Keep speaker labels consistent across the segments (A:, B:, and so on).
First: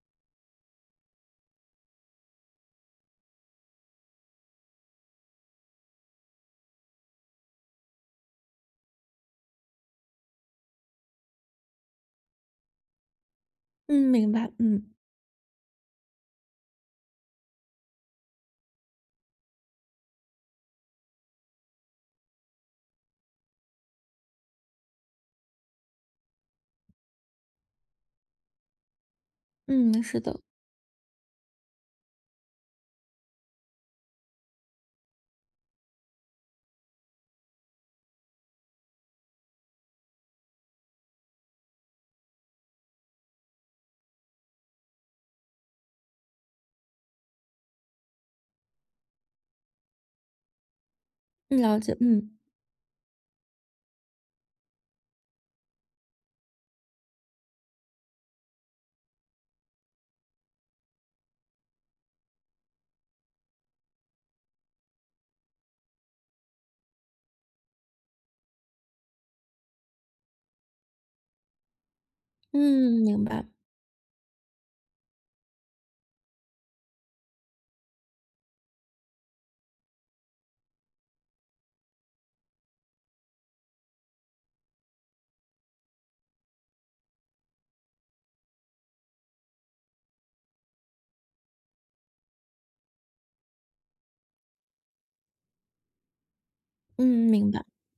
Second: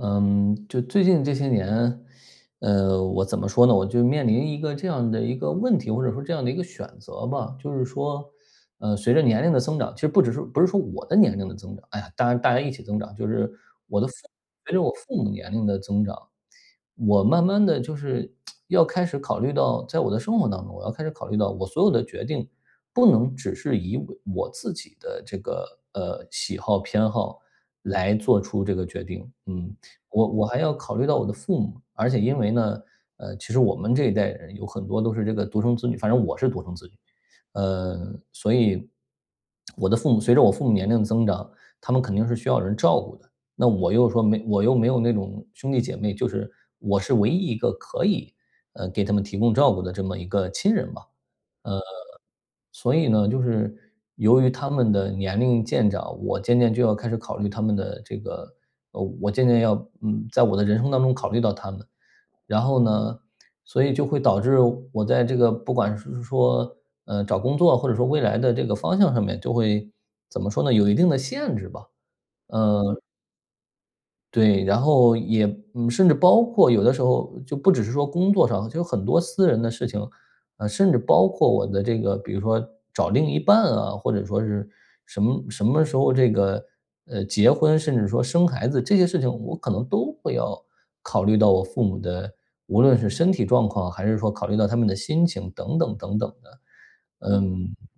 A: 嗯，就最近这些年，呃，我怎么说呢，我就面临一个这样的一个问题，或者说这样的一个选择吧。就是说，呃，随着年龄的增长，其实不只是不是说我的年龄的增长，唉，大家大家一起增长。就是我的
B: 嗯，
A: 父母
B: 明白，
A: 随着我
B: 嗯。
A: 父母年龄的增长，我慢慢的就是 要开始考虑到在我的生活当中，我要开始考虑到我所有的决定，不能只是以我我自己的这个，呃，喜好、偏好来做出这个决定，嗯。
B: 嗯，是
A: 我
B: 的。
A: 我还要考虑到我的父母，而且因为呢，呃，其实我们这一代人有很多都是这个独生子女反正我是独生子女，嗯，所以，我的父母随着我父母年龄的增长，他们肯定是需要人照顾的。那我又说没我又没有那种兄弟姐妹，就是我是唯一一个可以，呃，给他们提供照顾的这么一个亲人嘛。呃，
B: 嗯，了解，嗯。
A: 所以呢，就是由于他们的年龄渐长，我渐渐就要开始考虑他们的这个呃，我渐渐要，嗯，在我的人生当中考虑到他们。然后呢，所以就会导致我在这个不管是是说，呃，找工作或者说未来的这个方向上面就会怎么说呢，有一定的限制吧，嗯。
B: 嗯，明白。
A: 对，然后也嗯，甚至包括有的时候就不只是说工作上，就有很多私人的事情。啊，甚至包括我的这个比如说找另一半啊，或者说是什么什么时候这个，呃，结婚，甚至说生孩子这些事情，我可能都会要考虑到我父母的，无论是身体状况，还是说考虑到他们的心情等等等等的，
B: 嗯，明白。
A: 嗯。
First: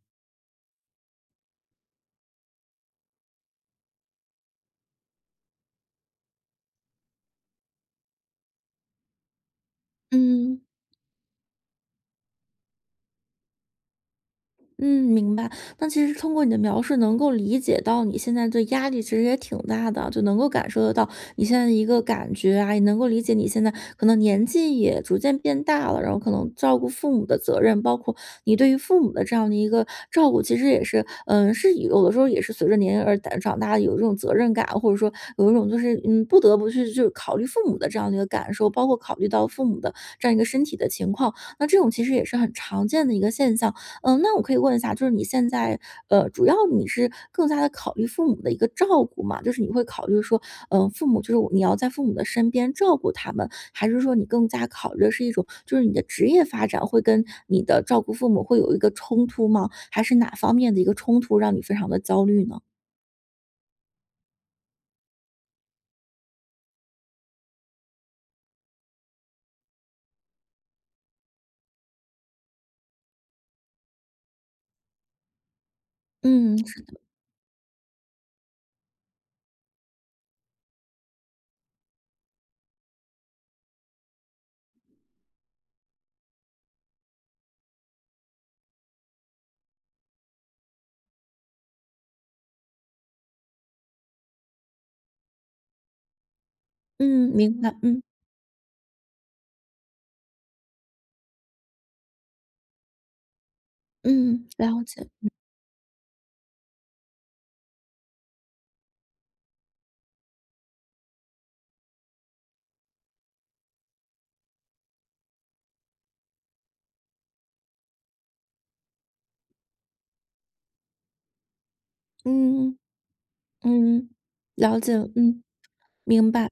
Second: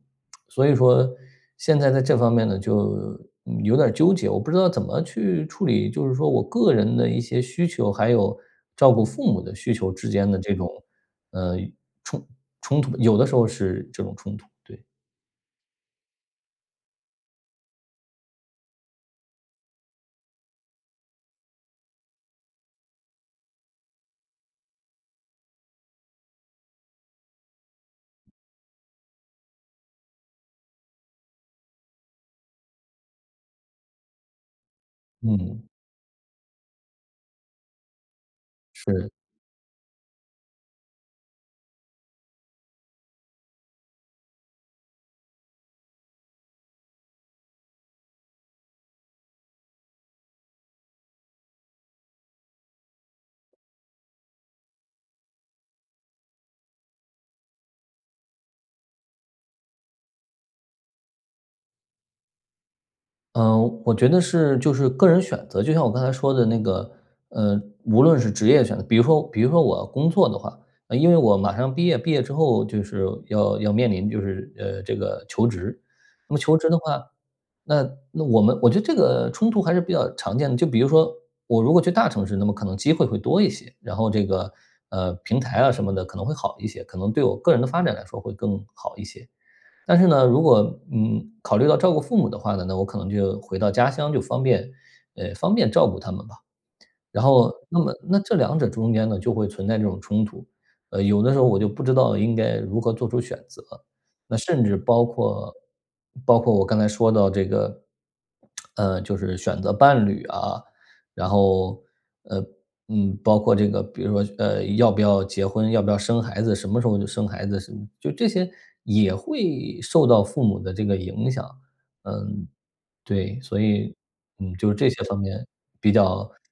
A: 所以说现在在这方面呢，就有点儿纠结，我不知道怎么去处理，就是说我个人的一些需求，还有照顾父母的需求之间的这
B: 嗯。
A: 种呃，冲冲突，有的时候是这种冲突，对。
B: 嗯，明白。但其实通过你的描述能够理解到你现在的压力其实也挺大的，就能够感受得到你现在的一个感觉啊，也能够理解你现在可能年纪也逐渐变大了，然后可能照顾父母的责任，包括你对于父母的这样的一个照顾，其实也是呃，是有的时候也是随着年龄而长大的有一种责任感，或者说有一
A: 嗯。
B: 种就是你不得不去就是考虑父母的这样的一个感受，包括
A: 是。
B: 考虑到父母的这样一个身体的情况，那这种其实也是很常见的一个现象。呃，那我可以问一下，就是你现在呃，主要你是更加地考虑父母的一个照顾嘛就是你会考虑说，呃，父母就是你要在父母的身边照顾他们，还是说你更加考虑的是一种就是你的职业发展会跟你的照顾父母会有一个冲突吗？还是哪方面的一个冲突让你非常地焦虑呢？
A: 呃，我觉得是就是个人选择，就像我刚才说的那个，呃，无论是职业选择比如说比如说我工作的话因为我马上毕业，毕业之后就是要要面临就是，呃，这个求职。那么
B: 嗯，
A: 求职的
B: 是的。
A: 话，那那我们我觉得这个冲突还是比较常见的。就比如说我如果去大城市，那么可能机会会多一些，然后这个，呃，平台啊什么的可能会好一些，可能对我个人的发展来说会更好一些。但是呢，如果嗯，考虑到照顾父母的话呢，那我可能就回到家乡，就方便呃，方便照顾他们吧。然
B: 嗯，
A: 后
B: 明白。
A: 那么
B: 嗯。
A: 那这2者中间呢，就会存在这种冲突，呃，有的时候我就不知道应该如何做出选择。那
B: 嗯，
A: 甚至
B: 了解。
A: 包
B: 嗯。
A: 括包括我刚才说到这个，呃，就是选择伴侣啊，然后呃，嗯，包括这个比如说，呃，要不要结婚，要不要生孩子，什么时候就生孩子的事。就这些也会受到父母的这个影响嗯，
B: 嗯，
A: 对。所以，
B: 嗯，
A: 嗯，就是
B: 了
A: 这
B: 解。
A: 些方
B: 嗯，
A: 面比较
B: 明白。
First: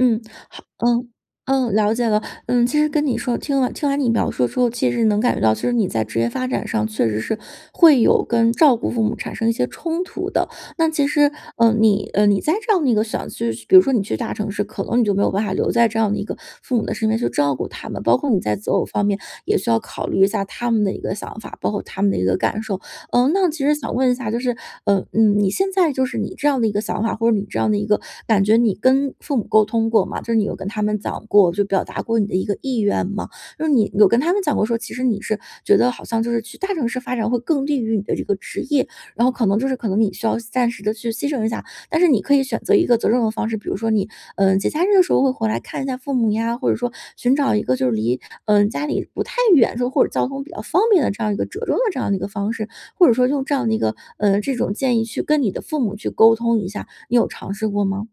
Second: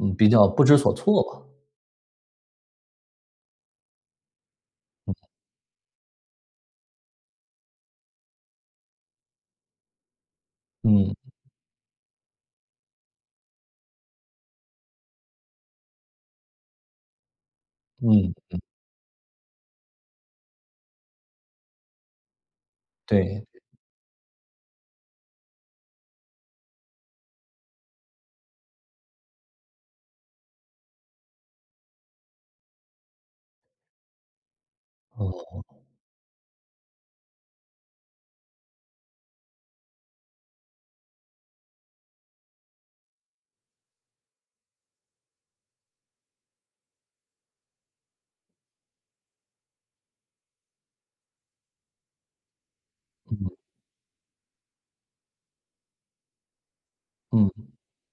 A: 嗯，比较
B: 好
A: 不知所
B: 嗯，
A: 措吧。
B: 嗯，了解了。嗯，其实跟你说听了听完你描述之后，其实能
A: 嗯。
B: 感觉到其实你在职业发展上确实是会有跟照顾父母产生一些冲突的。那其
A: 嗯。
B: 实，呃，你呃，你在这样的一个想去比如说你去大城市，可能你就没有办法留在这样的一个父母的身边去照顾他们，包括
A: 嗯
B: 你在
A: 嗯。
B: 择偶方面也需要考虑一下他们的一个想法，包括他们的一个感受。呃，
A: 对。
B: 那其实想问一下就是呃，嗯，你现在就是你这样的一个想法，或者你这样的一个感觉，你跟父母沟通过吗？就是你有跟他们讲过就表达过你的一个意愿吗？就是你有跟他们讲过说其实你是
A: 哦。
B: 觉得好像就是去大城市发展会更利于你的这个职业，然后可能就是可能你需要牺暂时地去牺牲一下但是你可以选择一个责任的方式，比如说你，嗯，节假日的时候会回来看一下父母呀，或者说寻找一个就是离呃，家里不太远，这种或者交通比较方便的这样一个折中的这样的一个方式，或者说用这
A: 嗯。
B: 样的一个呃，这种建议去跟你的父母去沟通一下，你有
A: 嗯。
B: 尝试过吗？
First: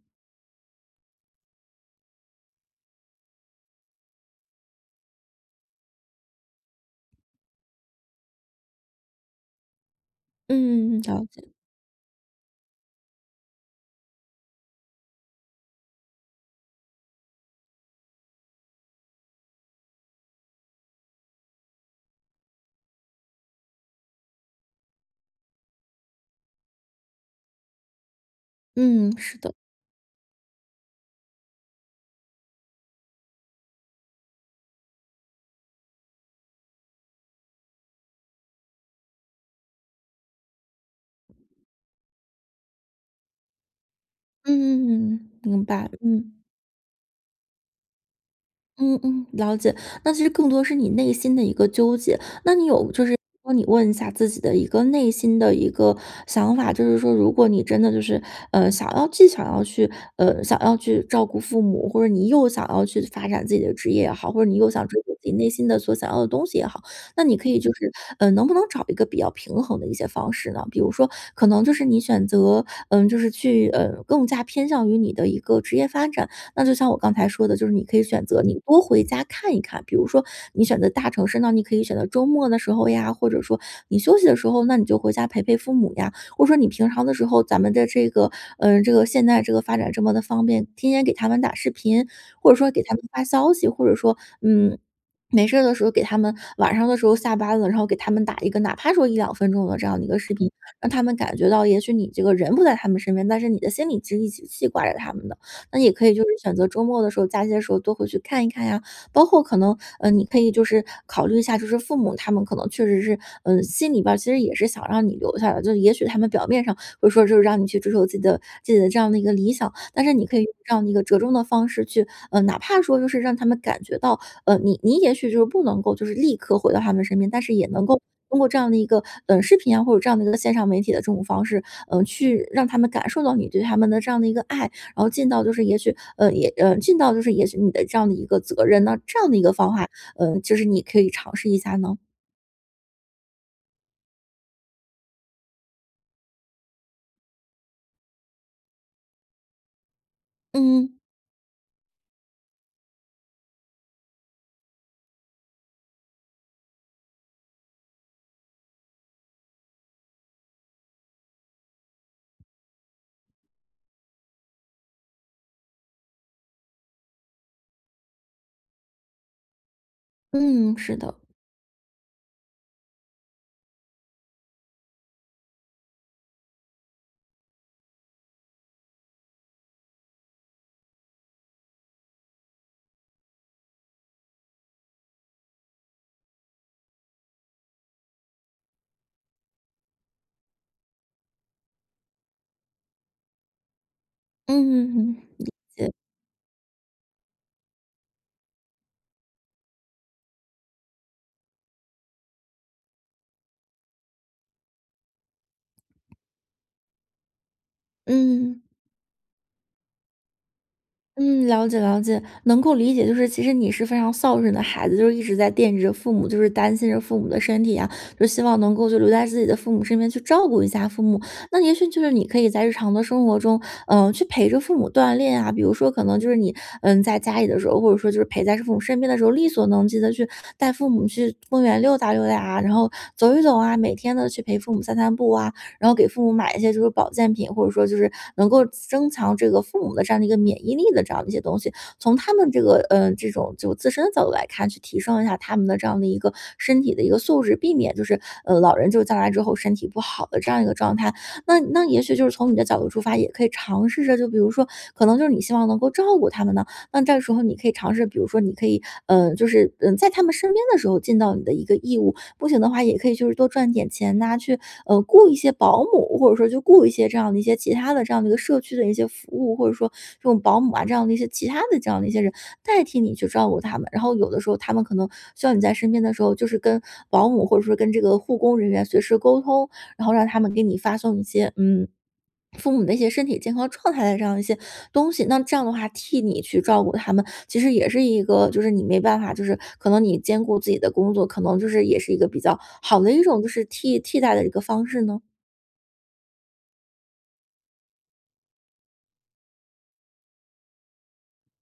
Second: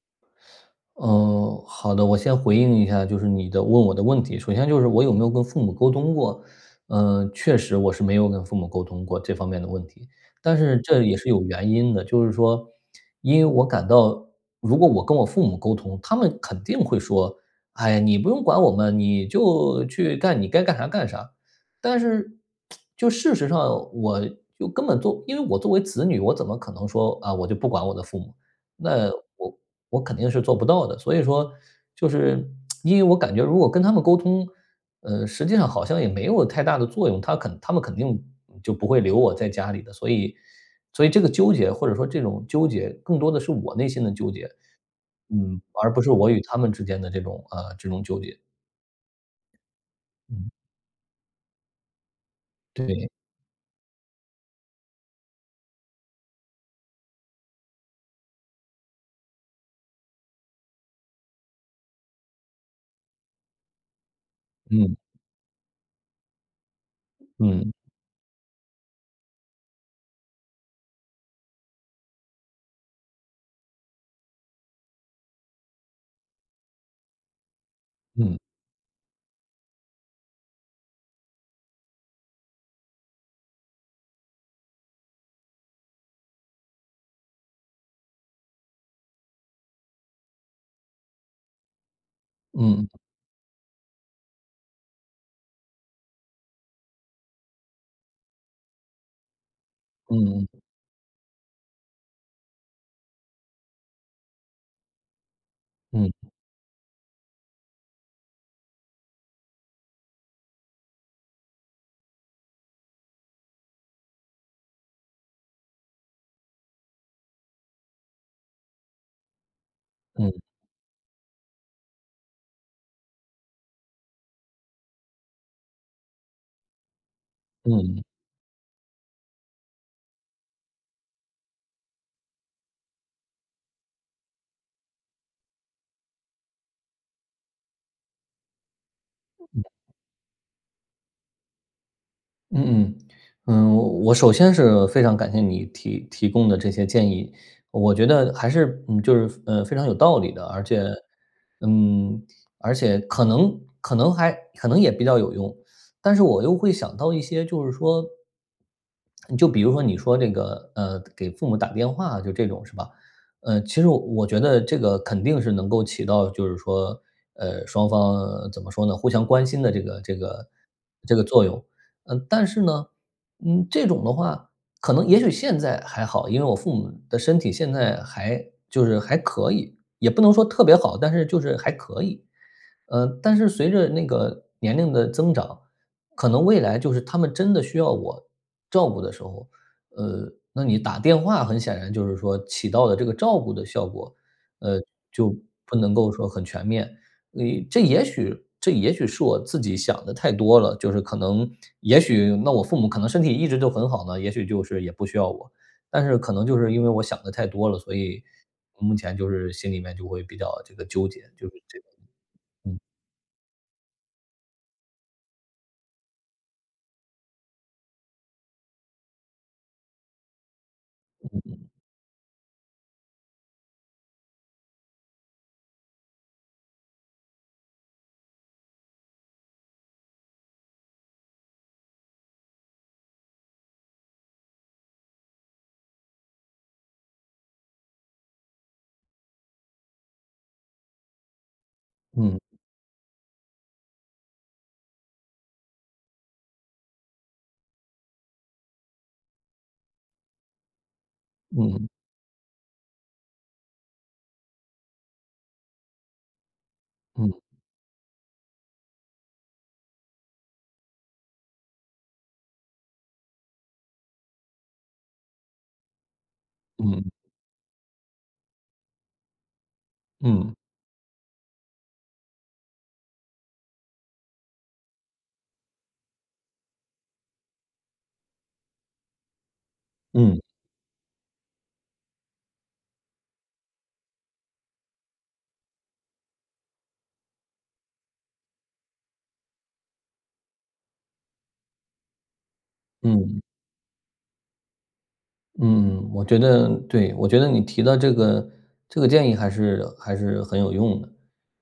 A: 嗯，好的，我先回应一下，就是你的问我的问题。首先就是我有没有跟父母沟通过，呃，确实，我是没有跟父母沟通过这方面的问题，但是
B: 嗯，
A: 这也
B: 了
A: 是有
B: 解。
A: 原因的，就是说，因为我感到如果我跟我父母沟通，他们肯定会说“哎呀，你不用管我们，你就去干你该干哈干啥”。但是，就事实上，我又根本做因为我作为子女，我怎么可能说，“啊，我就不管我的父母”，那
B: 嗯，是的。
A: 我我肯定是做不到的。所以说就是 因为我感觉如果跟他们沟通，呃，实际上好像也没有太大的作用，他肯他们肯定就不会留我在家里的。所以所以这个纠结或者说这种纠结更多的是我内心的纠结，
B: 嗯，
A: 嗯，
B: 明白。
A: 而不是我与
B: 嗯。
A: 他们之间的这种呃，这种纠结。
B: 嗯嗯，了解。那其实更
A: 嗯。
B: 多是你内心的一个纠结，那你有就
A: 对。
B: 是帮你问一下自己的一个内心的一个想法，就是说如果你真的就是，呃，想要既想要去呃，想要去照顾父母，或者你又想要去发展自己的职业也好，或者你又想
A: 嗯。
B: 追求自己内心的所想要的东西也好，那你可以
A: 嗯。
B: 就是呃，能不能找一个比较平衡的一些方式呢？比如说可能你选择呃，就是去呃，更加偏向于你的一个职业发展。那就像我刚才说的，就是你可以选
A: 嗯。
B: 择你多回家看一看，比如说你选择大城市，那你可以选择周末的时候呀，或者说你休息的时候，那你就回家陪陪父母呀。或者说你平常的时候，咱们的这个呃，这个现在这个发展这么的方便，天天给他们打视频，或者说给
A: 嗯。
B: 他们发消息，或者说，嗯，没事儿的时候给他们晚上的时候下班了，然后给他们打一个，哪怕说1-2分钟的这样的一
A: 嗯
B: 个视
A: 嗯。
B: 频，让他们感觉到，也许你这个人不在他们身边，但是你的心里其实一直记挂着他们的。那也可
A: 嗯。
B: 以就是选择周末的时候，假期的时候多回去看一看呀，包括可能呃，你可以就是考虑一下就是父母，他们可能确实是，呃，心里边其实也是想让你留下来。就是也许他们表面上会说就是让你去追求自己的自己的这样的一个理想，但是你可
A: 嗯。
B: 以用这样一个折中的方式去呃，哪怕说就是让他们感觉到呃，你你也许就是不能够就是立刻回到他们身边，但是也能够
A: 嗯。
B: 通过这样的一个呃，视频啊，或者这样的一个线上媒体的这种方式，呃，去让他们感受到你对他们的这样的一个爱。然后尽到就是也许呃，也呃，尽到就是也许你的这样的一个责任。那这样的一个
A: 嗯。
B: 方法，呃，就是你可以尝试一下呢？
A: 嗯嗯。嗯，我首先是非常感谢你提提供的这些建议，我觉得还是，嗯，就是，呃，非常有道理的，而且，
B: 嗯。
A: 嗯，而且可能可能还可能也比较有用。但是我又会想到一些就是说，就比如说你说这个，呃，给父母打电话就这种是吧，呃，其实我我觉得这个肯定是能够起到就是说，呃，双方怎么说呢，互相关心的这个这个
B: 嗯，是的。
A: 这个作用。呃，但是呢，嗯，这种的话，可能也许现在还好，因为我父母的身体现在还就是还可以，也不能说特别好，但是就是还可以。呃，但是随着那个年龄的增长，可能未来就是他们真的需要我照顾的时候，呃，那你打电话很显然就是说起到了这个照顾的效果，呃，
B: 嗯嗯，
A: 就
B: 理
A: 不
B: 解。
A: 能够说很全面。因为这也许这也许是我自己想得太多了，就是可能，也许那我父母可能身体一直都很好呢，也许就是也不需要我。但是可能就是因为我想得太多了，所以，
B: 嗯。
A: 目前就是心里面就会比较这个纠结，
B: 嗯，
A: 就是
B: 了解
A: 这个
B: 了解。能够
A: 嗯。
B: 理解就是其实你是非常孝顺的孩子，就一直在惦记着父母，就是担心着父母的身体啊，就希望能够留在自己的父母身边去照顾一下父母。那
A: 嗯。
B: 也许就是你可以在日常的生活中，呃，去陪着父母锻炼啊，比如说可能就是你，嗯，在家里的时候，或者说就是陪在父母身边的时候，力所能及地去带父母去公园溜达溜达啊，然后走一走啊，每天都去陪父母散散步啊，然后给父母买一些就是保健品，或者说就是，能够增强这个父母的这样的一个免疫力的这样的一些东西。从他
A: 嗯。
B: 们这个，呃，这种就自身的角度来看，去提升一下他们的这样的一个身体的一个素质，避免就是，呃，老人就是将来之后身体不好的这样一个状态。那那
A: 嗯。
B: 也许就是从你的角度出发，也可以尝试着，就比如说，可能就是你希望能够照顾他们呐，那这
A: 嗯。
B: 时候你可以尝试，比如说你可以，呃，就是在他们身边的时候尽到你的一个义务。不行的话，也可以就是多赚点钱呐，去，呃，雇一些保姆，或者说去雇一些
A: 嗯。
B: 这样的一些其他的这样的一个社区的一些服务，或者说这种
A: 嗯。
B: 保姆啊这样的一些，其他的这样的一些人，代替你去照顾他们。然后有的时候他们可能需要你在身边的时候，就是跟保姆或者说跟这个护工人员随时沟通，然后让他
A: 嗯。
B: 们给你发送一些，嗯，父母的一些身体健康状态的这样的一些东西。那这样的话，替你去照顾他们，其实也是一个就是你没办法就是，可能你兼顾自己的工作，可能就是也是一个比较好的一
A: 嗯。
B: 种，就是替替代的一个方式呢？
A: 嗯，我觉得对，我觉得你提的这个，这个建议还是还是很有用的。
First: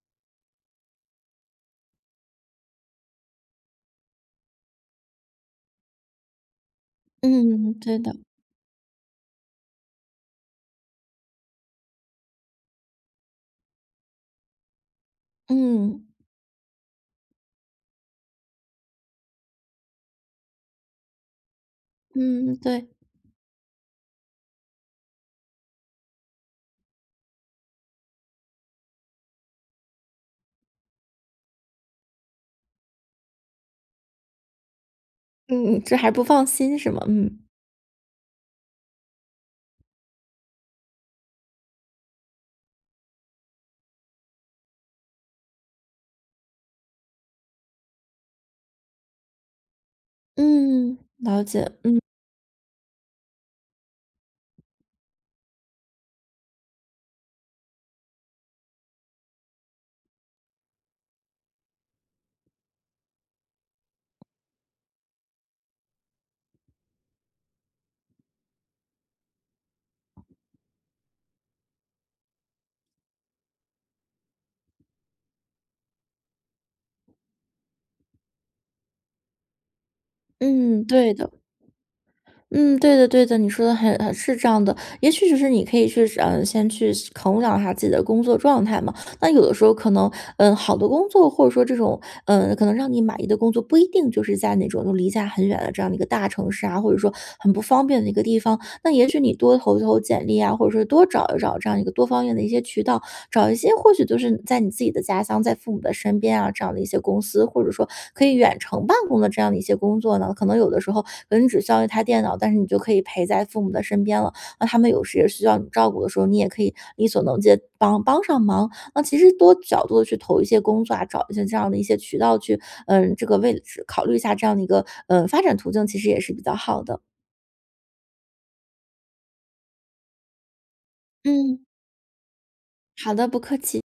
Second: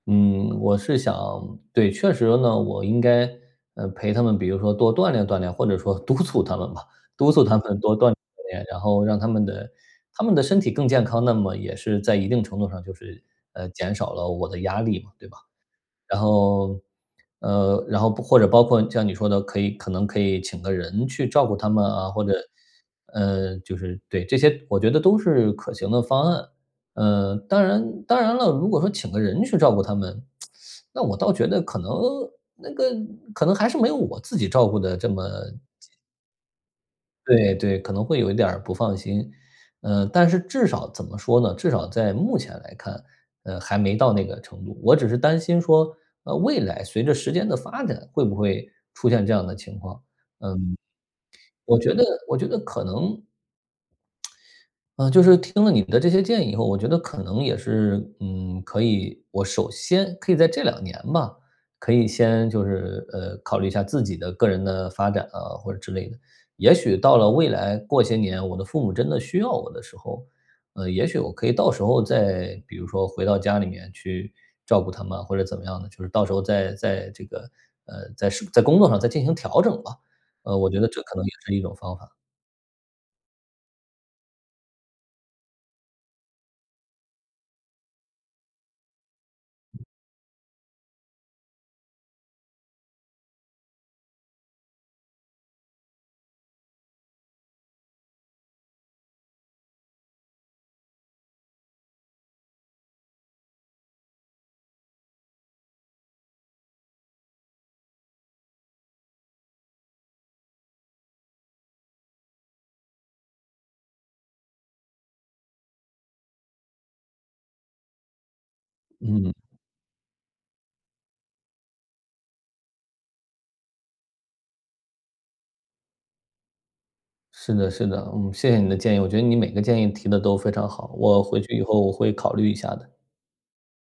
A: 嗯，我是想对，确实呢，我应该，呃陪他们比如说，多锻炼锻炼，或者说督促他们吧。督促他
B: 嗯，
A: 们多
B: 对
A: 锻炼
B: 的。
A: 锻炼。然后让他们的他们的身体更健康，那么也是在一定程度上就是，呃，减少了我的压力嘛，对吧？
B: 嗯。
A: 然后，呃，然后或者包括像你说的，可以可能可以请个人去照顾他们啊，或者，
B: 嗯，对。
A: 呃，就是，对，这些我觉得都是可行的方案。呃，当然当然了，如果说请个人去照顾他们，那我倒觉得可能那个，可能还是没有我自己照顾得这么
B: 嗯，这还不放心是吗？嗯。
A: 对对，可能会有一点儿不放心。呃但是至少怎么说呢，至少在目前来看，呃还没到那个程度。我只是担心说，呃未来随着时间的发展，会不会出现这样的情况。嗯，
B: 嗯，了解，
A: 我觉
B: 嗯。
A: 得我觉得可能呃，就是听了你们的这些建议以后，我觉得可能也是，嗯，可以我首先，可以在这2年吧，可以先，就是，呃考虑一下自己的个人的发展啊，或者之类的。也许到了未来，过些年，我的父母真的需要我的时候，嗯也许我可以到时候，再比如说回到家里面，去照顾他们，或者怎么样的。就是到时候再再这个，呃在，是在工作上再进行调整吧。呃，我觉
B: 嗯，
A: 得这
B: 对
A: 可能也
B: 的。
A: 是一种方法。
B: 嗯，对的对的。你说的很很是这样的。也许就是你可以去，呃，先去衡量一下自己的工作状态嘛。那有的时候可能，呃，好的工作或者说这种，呃，可能让你满意的工作，不一定就是在那种离家很远的这样的一个大城市啊，或者说，很不方便的一个地方。那也许你多投一投简历呀，或者说多找一找这样一个多方面的一些渠道，找一些或许就是在你自己的家乡，在父母的身边啊，这样的一些公司，或者说，可以远程办公的这样的一些工作呢，可能有的时候，可能只需要一台电脑，但是你就可以陪在父母的身边了。那他们有时也需要你照顾的时候，你也可以力所能及地帮帮上忙。那其
A: 嗯。
B: 实多角度地去投一些工作啊，找一些这样的一些渠道去呃，这个位置考虑一下这样的一个，呃，发展途径其实也是比较好的。
A: 是的是的，嗯，谢谢你的建议。我觉得你每个建议提得都非常好，我回去
B: 嗯。
A: 以后我会考虑一下的。
B: 好的，不客气。